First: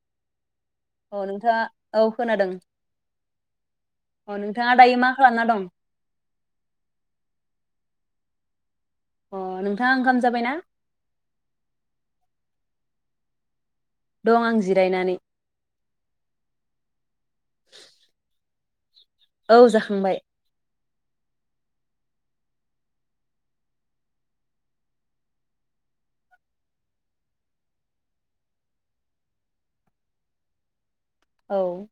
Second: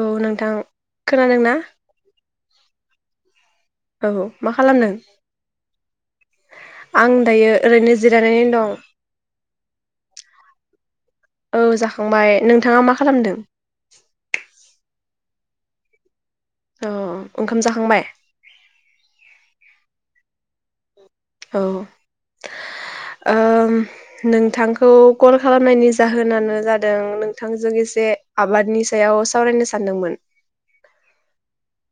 औ नोंथां। औ खोनादोंना नोंथाङा औ खोनादों। औ अ मा नोंथाङा खालामदों? दायो मा खालामना दं आं दायो ओरैनो जिरायनानैनो दं। अ नोंथाङा ओंखाम जाबायना औ जाखांबाय। नों नोंथाङा मा खालामदों? दं आं जिरायनानै औ ओंखाम जाखांबाय? औ जाखांबाय। औ ओ नोंथांखौ कल खालामनायनि जाहोनानो जादों नोंथांजों एसे आबादनि सायाव सावरायनो सानदोंमोन। औ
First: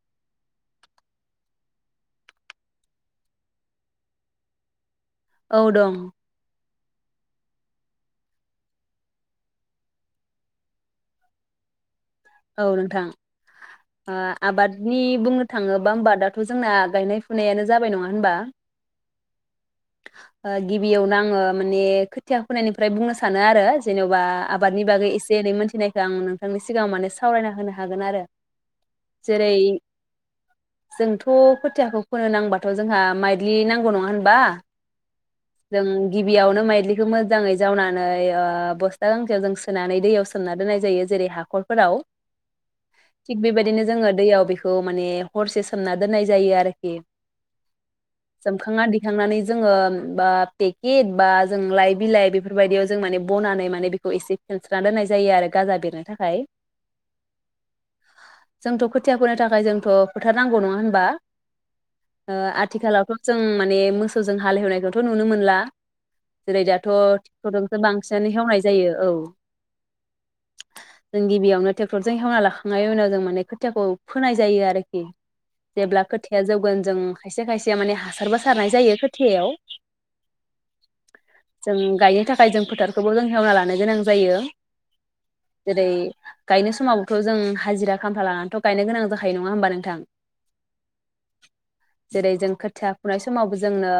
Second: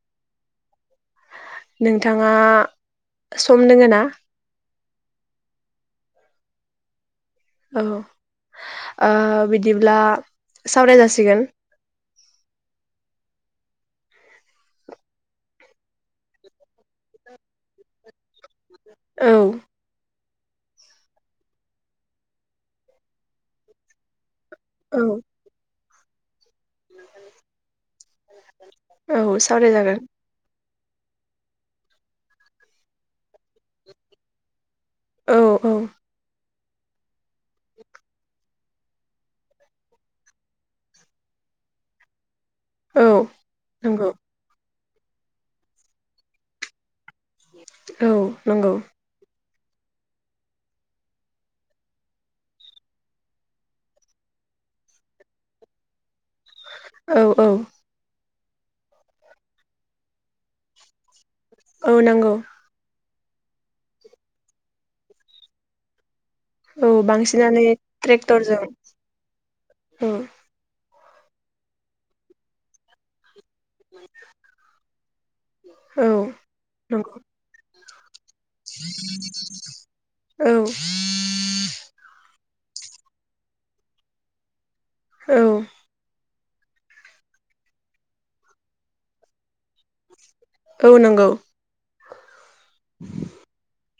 नोंथाङा सम दोङो ना? औ दं। औ बिदिब्ला सावराय जासिगोन। औ नोंथां इ आबादनि बुंनो थाङोब्ला होमबा दाथ' जोंना गायनाय फुनायानो जाबाय नङा होनबा? औ गिबियावनो आङो माने खोथिया फोनायनिफ्राय बुंनो सानो आरो जेन'बा आबादनि औ बागै एसे एनै मोनथिनाय आं नोंथांनि सिगां सावरायना होनो हागोन आरो औ जेरै सावरायजागोन जोंथ' खोथियाखौ फोनो नांबाथ' जोंहा माइलि नांगौ नङा होनबा? औ औ जों गिबियाव नों मायद्लिखौ मोजाङै जावनानै बस्था गांसेयाव जों सोनानै दैयाव सोमना दोननाय जायो जेरै हाखरफोराव। औ थिग बेबायदिनो जोङो नंगौ दैयाव बेखौ खौ माने हरसे सोमना दोननाय जायो आरोखि। औ नंगौ सोमखांना दिखांनानै जोङो बा पेकेट बा जों लाइ बिलाइ बेफोरबायदियाव जों माने बनानै माने बेखौ एसे फेनस्राना दोननाय जायो आरो गाजा बेरनो था खाय औ औ जोंथ' खोथिया फोनो थाखाय जोंथ' फोथारनांगौ नङा होनबा? औ ओ नंगौ आथिखालावथ' जों माने मोसौजों हालेवनायखौथ' नुनो मोनला। जेरै औ दाथ' बांसिनानो टिक्टरजोंसो बांसिनानो ट्रेक्टरजों हेवनाय जायो औ। औ जोंगि गिबियावनो टेक्टरजों हेवना लाखांनाय उनाव जों माने खोथियाखौ फोनाय जायो आरोखि जेब्ला औ खोथिया जौगोन जों नंगौ खायसे खायसे माने हासार बायो [unintelligible] औ जों गायनो जों फोथारखोबो जों हेवना लानो गोनां जायो। औ जेरै गायनाय समावबोथ' जों हाजिरा खामला लानानैथ' गायनो गोनां जाखायो नङा होमबा नोंथां? औ नोंगौ जेरै जों खोथिया फुनाय समावबो जोंनो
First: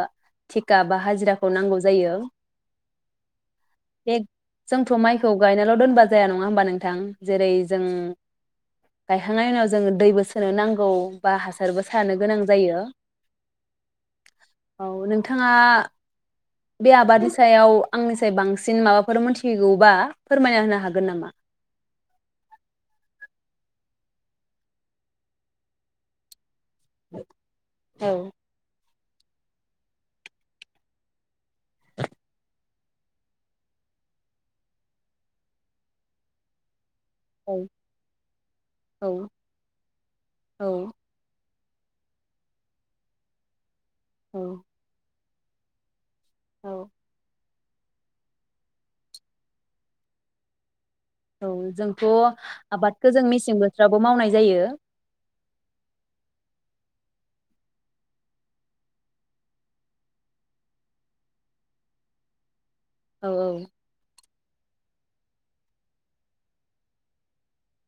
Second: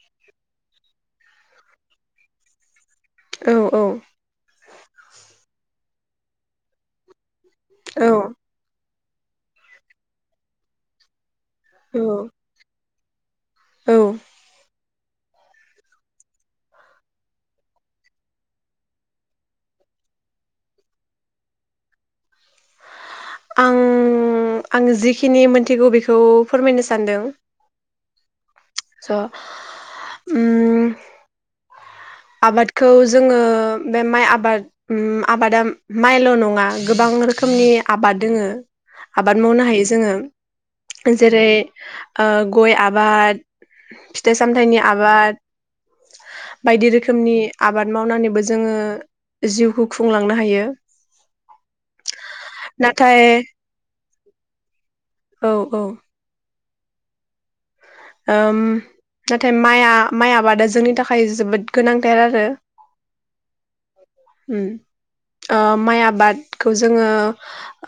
थिखा बा हाजिराखौ नांगौ जायो। औ औ बे जोंथ' माइखौ गायनाल' दोनबा जाया नङा होमबा नोंथां? जेरै जों औ गायखांनायनि उनाव जोंङो दैबो सोनो नांगौ। बा हासारबो औ सारनो गोनां जायो। औ औ नोंथाङा बे आबादनि सायाव आंनिफाय बांसिन माबाफोर मोनथिगौबा फोरमायना होनो हागोन नामा? आं आं जिखिनि मोनथिगौ बेखौ फोरमायनो सानदों औ स' उम आबादखौ जोङो बे माइ आबाद उम आबादा माइल' नङा गोबां औ रोखोमनि आबाद दोङो आबाद मावनो हायो जोङो औ जेरै ओ गय आबाद फिथाइ औ सामथायाइनि आबाद बायदि रोखोम नि आबाद मावनानैबो जोङो जिउखौ खुंलांनो हायो। औ जोंथ'आबादखौ नाथाय जों मेसें बोथोराव मावनाय जायो। औ औ ओम नाथाय माइआ माइआ आबादा जोंनि थाखाय जोबोद गोनांथार आरो औ औ माइ आबादखौ जोङो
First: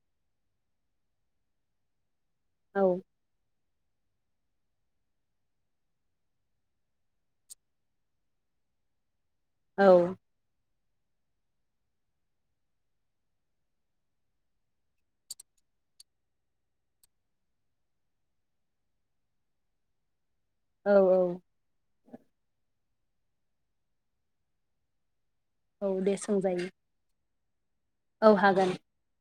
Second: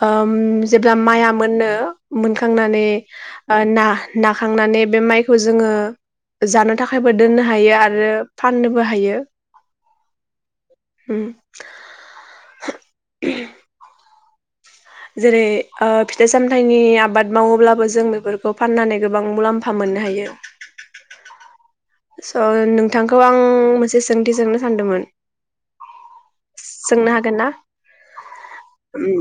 ओम जेब्ला माइआ मोनो मोनखांनानै औ ना नाखांनानै बे माइखौ जोङो जानो थाखायबो दोननो हायो आरो फाननोबो हायो। औ उम जेरै फिथाइ सामथायाइनि आबाद मावोब्लाबो जों बेफोरखौ फाननानै गोबां मुलाम्फा मोननो हायो। औ औ स नोंथांखौ आं मोनसे सोंथि सोंनो सानदोंमोन। औ दे सोंजायो। सोंनो हागोन ना औ हागोन। उम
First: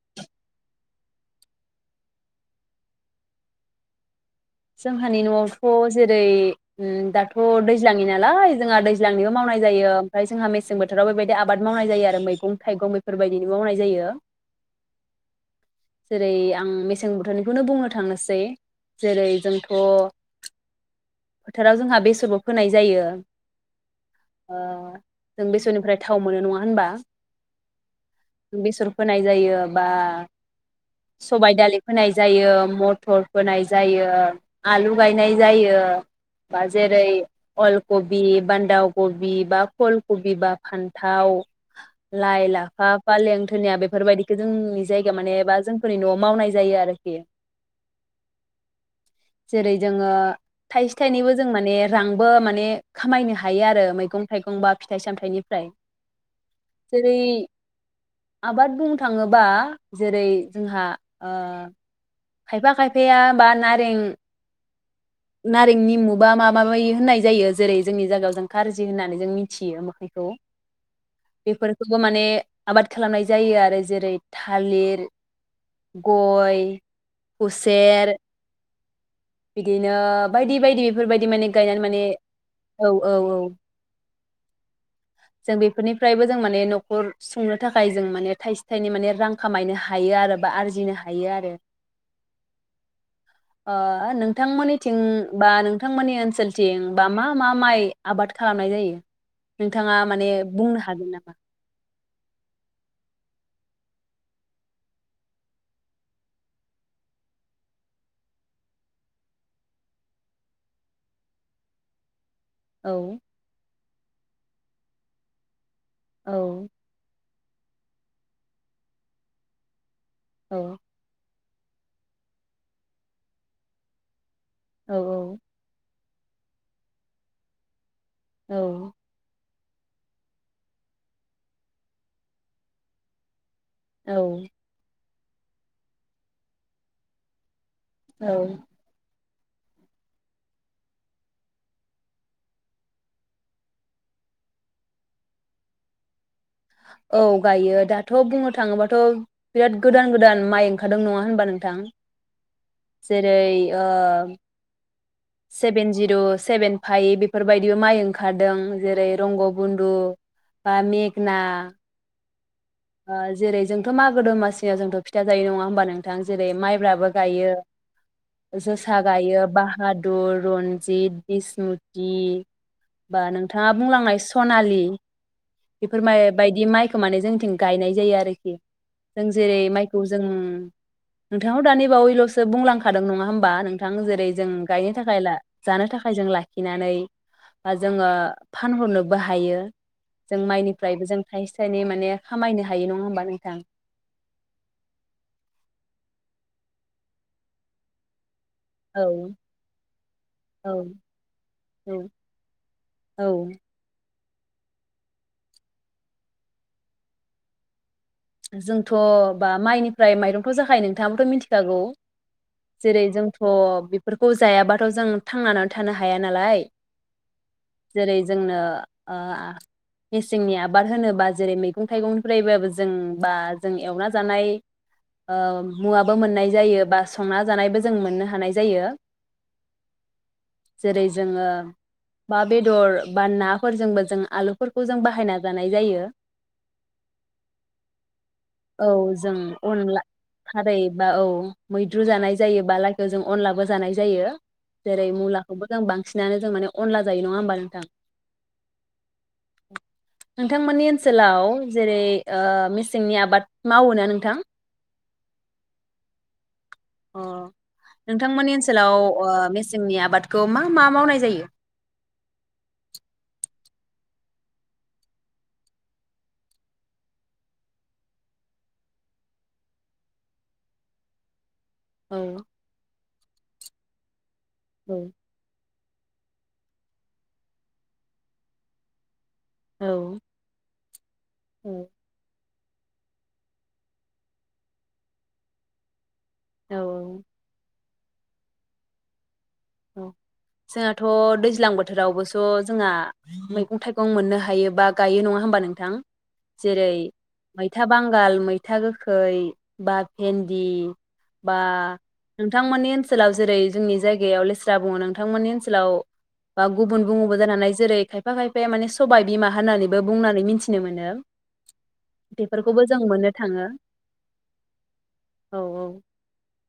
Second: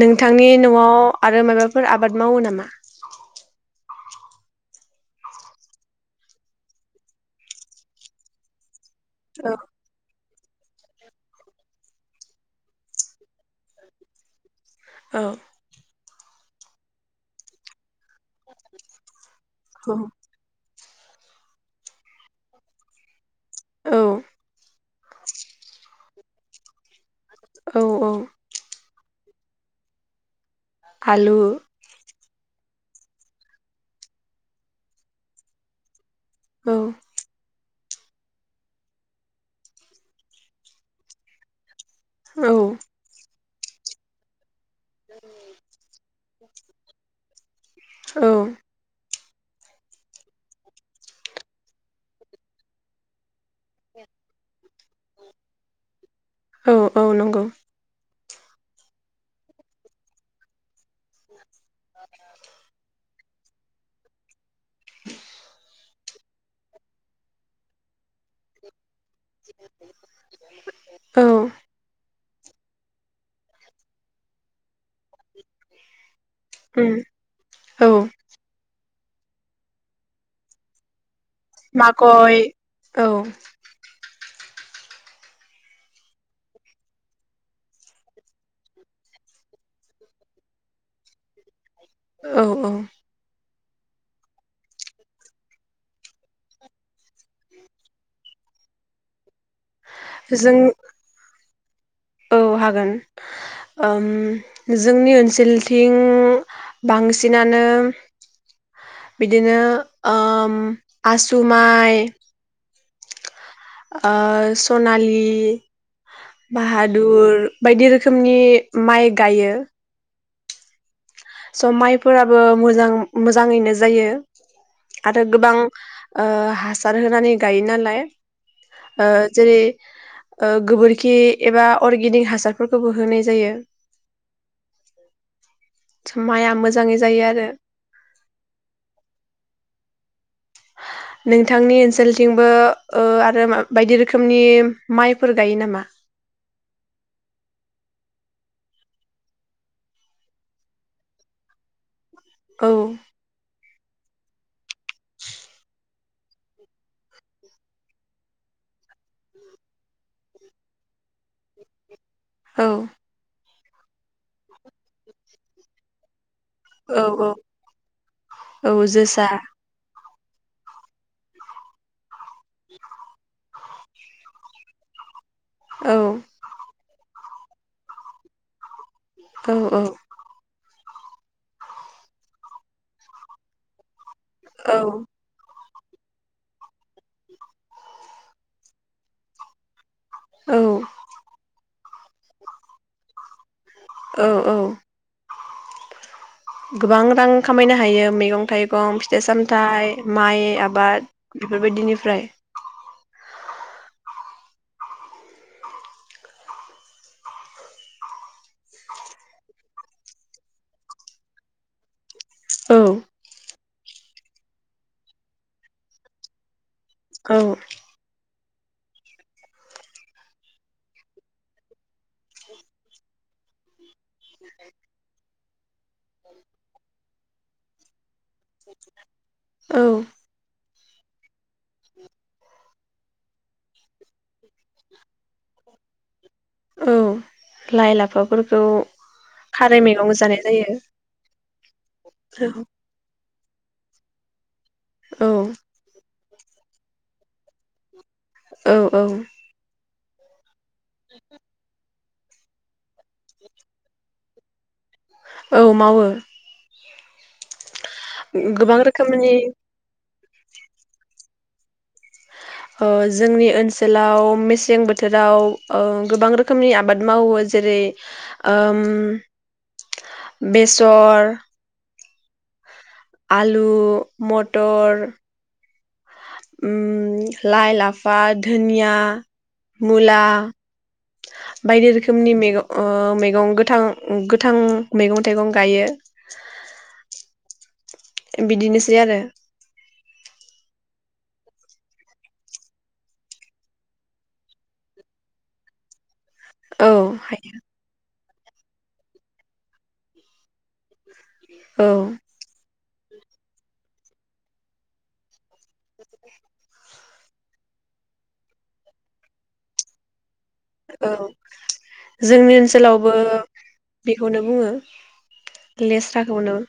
नोंथांनि नआव आरो माबाफोर आबाद मावो नामा? जोंहानि नआवथ जेरै दाथ दैज्लाङनि नालाय जोंहा दैज्लां निबो औ मावनाय जायो ओमफ्राय जोंहा मे मेसें बोथोराव बेबायदि आबाद मावनाय जायो आरो मैगं थाइगं बेफोरबायदिनो मावनाय जायो। औ जेरै आं मेसें बोथोरनिखौनो बुंनो थांनोसै। जेरै अ फोथाराव जोंहा बेसरबो फोनाय जायो। औ ओ जों बेसोरनिफ्राय थाव मोनो नङा होनबा। औ औ होनाय जायो बा आलु सबाइ दालिखौ फोनाय जायो मथर फोनाय जायो। आलु गायनाय जायो। बा औ जेरै अल कबि बान्दाव कबि बा फुल कबि बा फान्थाव लाइ औ लाफा फालें निया बेफोरबायदि जोंनि जायगा मानेबा जोंफोरनि नआव मावनाय जायो आरोखि औ जेरै जोङो थाइसे थाइनैबो जों माने रांबो माने खामायनो हायो आरो मैगं थाइगं बा फिथाइ सामथायाइनिफ्राय। औ औ नंगौ आबाद बुंनो थाङोबा जेरै जोंहा ओ खायफा खायफाया बा नारें नारें निमु बा माबा माबि होननाय जायो जेरै जोंनि जागायाव जों खारजि होननानै जों मिथियो मोखैखौ औ बेफोरखौबो माने आबाद खालामनाय जायो आरो जेरै थालिर गय उम औ उसेेर बिदिनो बायदि बायदि इफोरबाय बि माने गायनानै माने मागय औ औ औ जों बेफोरनिफ्रायबो जों माने न'खर सुंनो थाखाय जों माने थाइसे थाइनै माने रां खामायनो हायो आरो बा आरजिनो हायो आरो। औ औ। ओ नोंथांमोननिथिं बा नोंथांमोननि ओनसोलथिं बा मा मा माइ आबाद खालामनाय जायो? नोंथाङा माने जों बुंनो हागोन नामा? औ हागोन उम जोंनि ओनसोलथिं बांसिनानो बिदिनो ओम आसु माइ औ। ओ सनालि औ बाहादुर बायदि रोखोमनि माइ गायो औ। स' माइफोराबो मोजां मोजाङैनो जायो। औ आरो गोबां ओ हासार होनानै गायो नालाय ओ जेरै ओ गोबोरखि एबा अर्गेनिक हासारफोरखोबो होनाय जायो। औ। माइआ मोजाङै जायो आरो औ। नोंथांनि ओनसोलथिंबोओ ओ आरो बायदि रोखोमनि माइफोर गायो नामा? औ गायो दाथ' बुंनो थाङोबाथ' बिराद गोदान गोदान माइ ओंखारदों नङा होनबा नोंथां? औ जेरै ओ सेबेन जिर' सेबेन फाइभ बेफोरबायदिबो माइ ओंखारदों जेरै रंग बन्दु बा मेगना औ ओ जेरै थ' मागो दमासियाव जोंथ' फिथा जायो नङा होनबा नों जेरै औ माइब्राबो औ गायो जोसा गायो बाहादुर र-रन्जित, बिसमुति बा नों नोंथाङा बुंलांनाय सनालि। औ बेफोर माइ बायदि माइ खौ माने जोंथिं गायनाय जायो आरोखि। जों जेरै औ माइखौ जों नोंथां दानि बावैल'सो बुंलांखादों नङा होमबा नोंथां जेरै जों औ गायनो थाखाय ला जानो थाखाय जों लाखिनानै जोङो फानहरनोबो हायो। जों औ माइनिफ्रायबो जों थाइसे थाइनै माने खामायनो हायो नङा होमबा नोंथां। औ औ गोबां रां खामायनो हायो मैगं मैगं थाइगं औ फिथाइ सामथाइ माइ औ आबाद औ बेफोरबायदिनिफ्राय। औ जोंथ' बा माइनिफ्राय माइरंथ' जाखायो नोंथाङाबोथ' मिथिखागौ। औ जेरै जोंथ'। बेफोरखौ जायाबाथ' जों थांनानै थानो हाया नालाय। औ। जेरै जोंनो मेसेंनि आबाद होनोबा जेरै मैगं थाइगंनिफ्रायबो। जों बा जों एवनानै जानाय ओं। मुवाबो मोननाय जायो बा संना जानायबो जों मोननो हायो। जायो औ जेरै जोङो बा बेदर बा नाफोरजोंबो जों आलुफोरखौ जों बाहायना जानाय जायो। औ लाइ लाफाफोरखौ औ जों खारै अनला मैगं जानाय जायो खारैबा औ मैद्रु जानाय जायो बा लायखौ जों अनलाबो जानाय जायो। जेरै औ मुलाखौबो जों बांसिन बांसिनानो जों माने अनला जायो नङा होमबा नोंथां। औ औ। बिथांमोननि ओनसोलाव जेरै मेसेंनि आबाद मावोना नोंथां? औ मावो। अ नोंथांमोननि गोबां ओनसोलाव रोखोमनि मेसेंनि आबादखौ मा मा मावनाय जायो? जोंनि ओनसोलाव मेसें बोथोराव गोबां रोखोमनि आबाद मावो जेरै बेसर। औ आलु औ मटर उम लाइ लाफा धोनिया औ मुला बायदि औ रोखोमनि मेगं ओ मैगं गोथां गोथां मैगं थाइगं गायो औ बिदिनोसै आरो जोंहाथ' दैज्लां बोथोरावबोस' जोंहा मैगं थाइगं मोननो हायो बा गायो नङा होमबा नोंथां जेरै औ मैथा बांग बाल मैथा गोखै बा भेन्दि बा औ नोंथां मोननि ओनस सोलाव जेरै जोंनि जायगायाव लेस जा बुङो नोंथांमोननि ओनसोलाव बा गुबुन बुङोबो जानो हानाय। जेरै खायफा खायफाया माने सबाय बिमा होननानैबो बुंनानै मिथ औ जोंनि जों ओनसोलावबो मोननो थाङो बेखौनो बुङो औ लेस्राखौनो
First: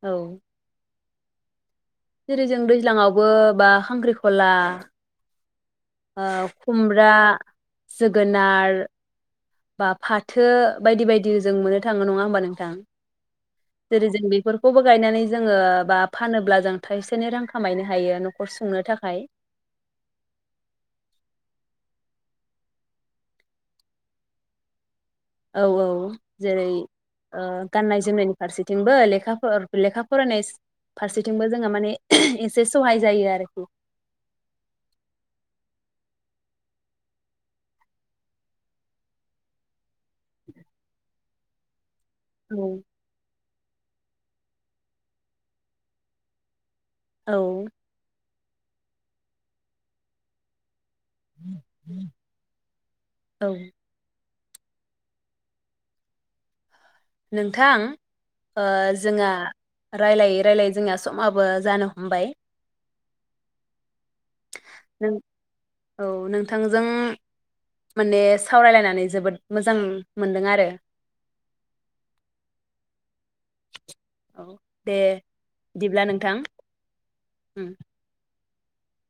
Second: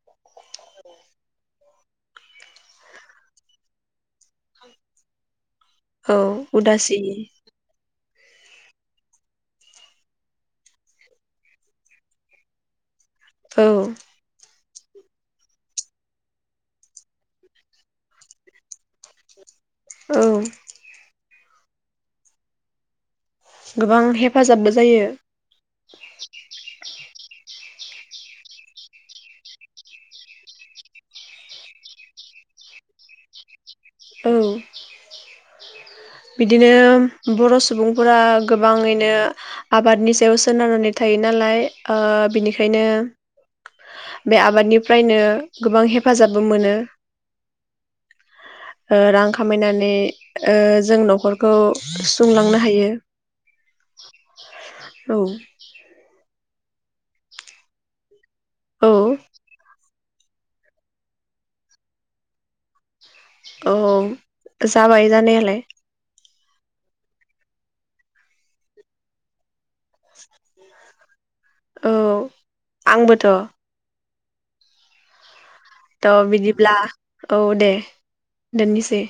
औ जेरै जों दैज्लाङावबो बा खांख्रिखला औ ओ उदासि खुमब्रा जोगोनार बा फाथो बायदि बायदि जों मोननो थाङो नङा होमबा नोंथां? औ जेरै जों बेफोर खौबो गायनानै जोङो बा फानोब्ला जों थाइसे थाइनै रां खामायनो हायो न'खर सुंनो थाखाय। औ गोबां हेफाजाबबो जायो। औ औ जेरै ओ गाननाय जोमनायनि फारसेथिंबो लेखाफोर लेखा फरायनायस फारसेथिंबो जोङो माने एसे सहाय जायो आरोखि। औ बिदिनो बर' सुबुंफोरा गोबाङैनो आबादनि सायाव सोनारनानै थायो नालाय ओ औ बिनिखायनो बे आबादनिफ्रायनो गोबां हेफाजाबबो मोनो। औ ओ रां खामायनानै ओ जों न'खरखौ सुंलांनो हायो। औ औ नोंथां ओ औ जोङा रायलायै रायलायै जोंना समाबो जानो हमबाय औ जाबाय नों जानायालाय औ नोंथांजों माने सावरायलायनानै जोबोद मोजां मोनदों आरो। औ आंबोथ'। अ दे बिदिब्ला थ नोंथां बिदिब्ला औ उम दे। दोननिसै‌।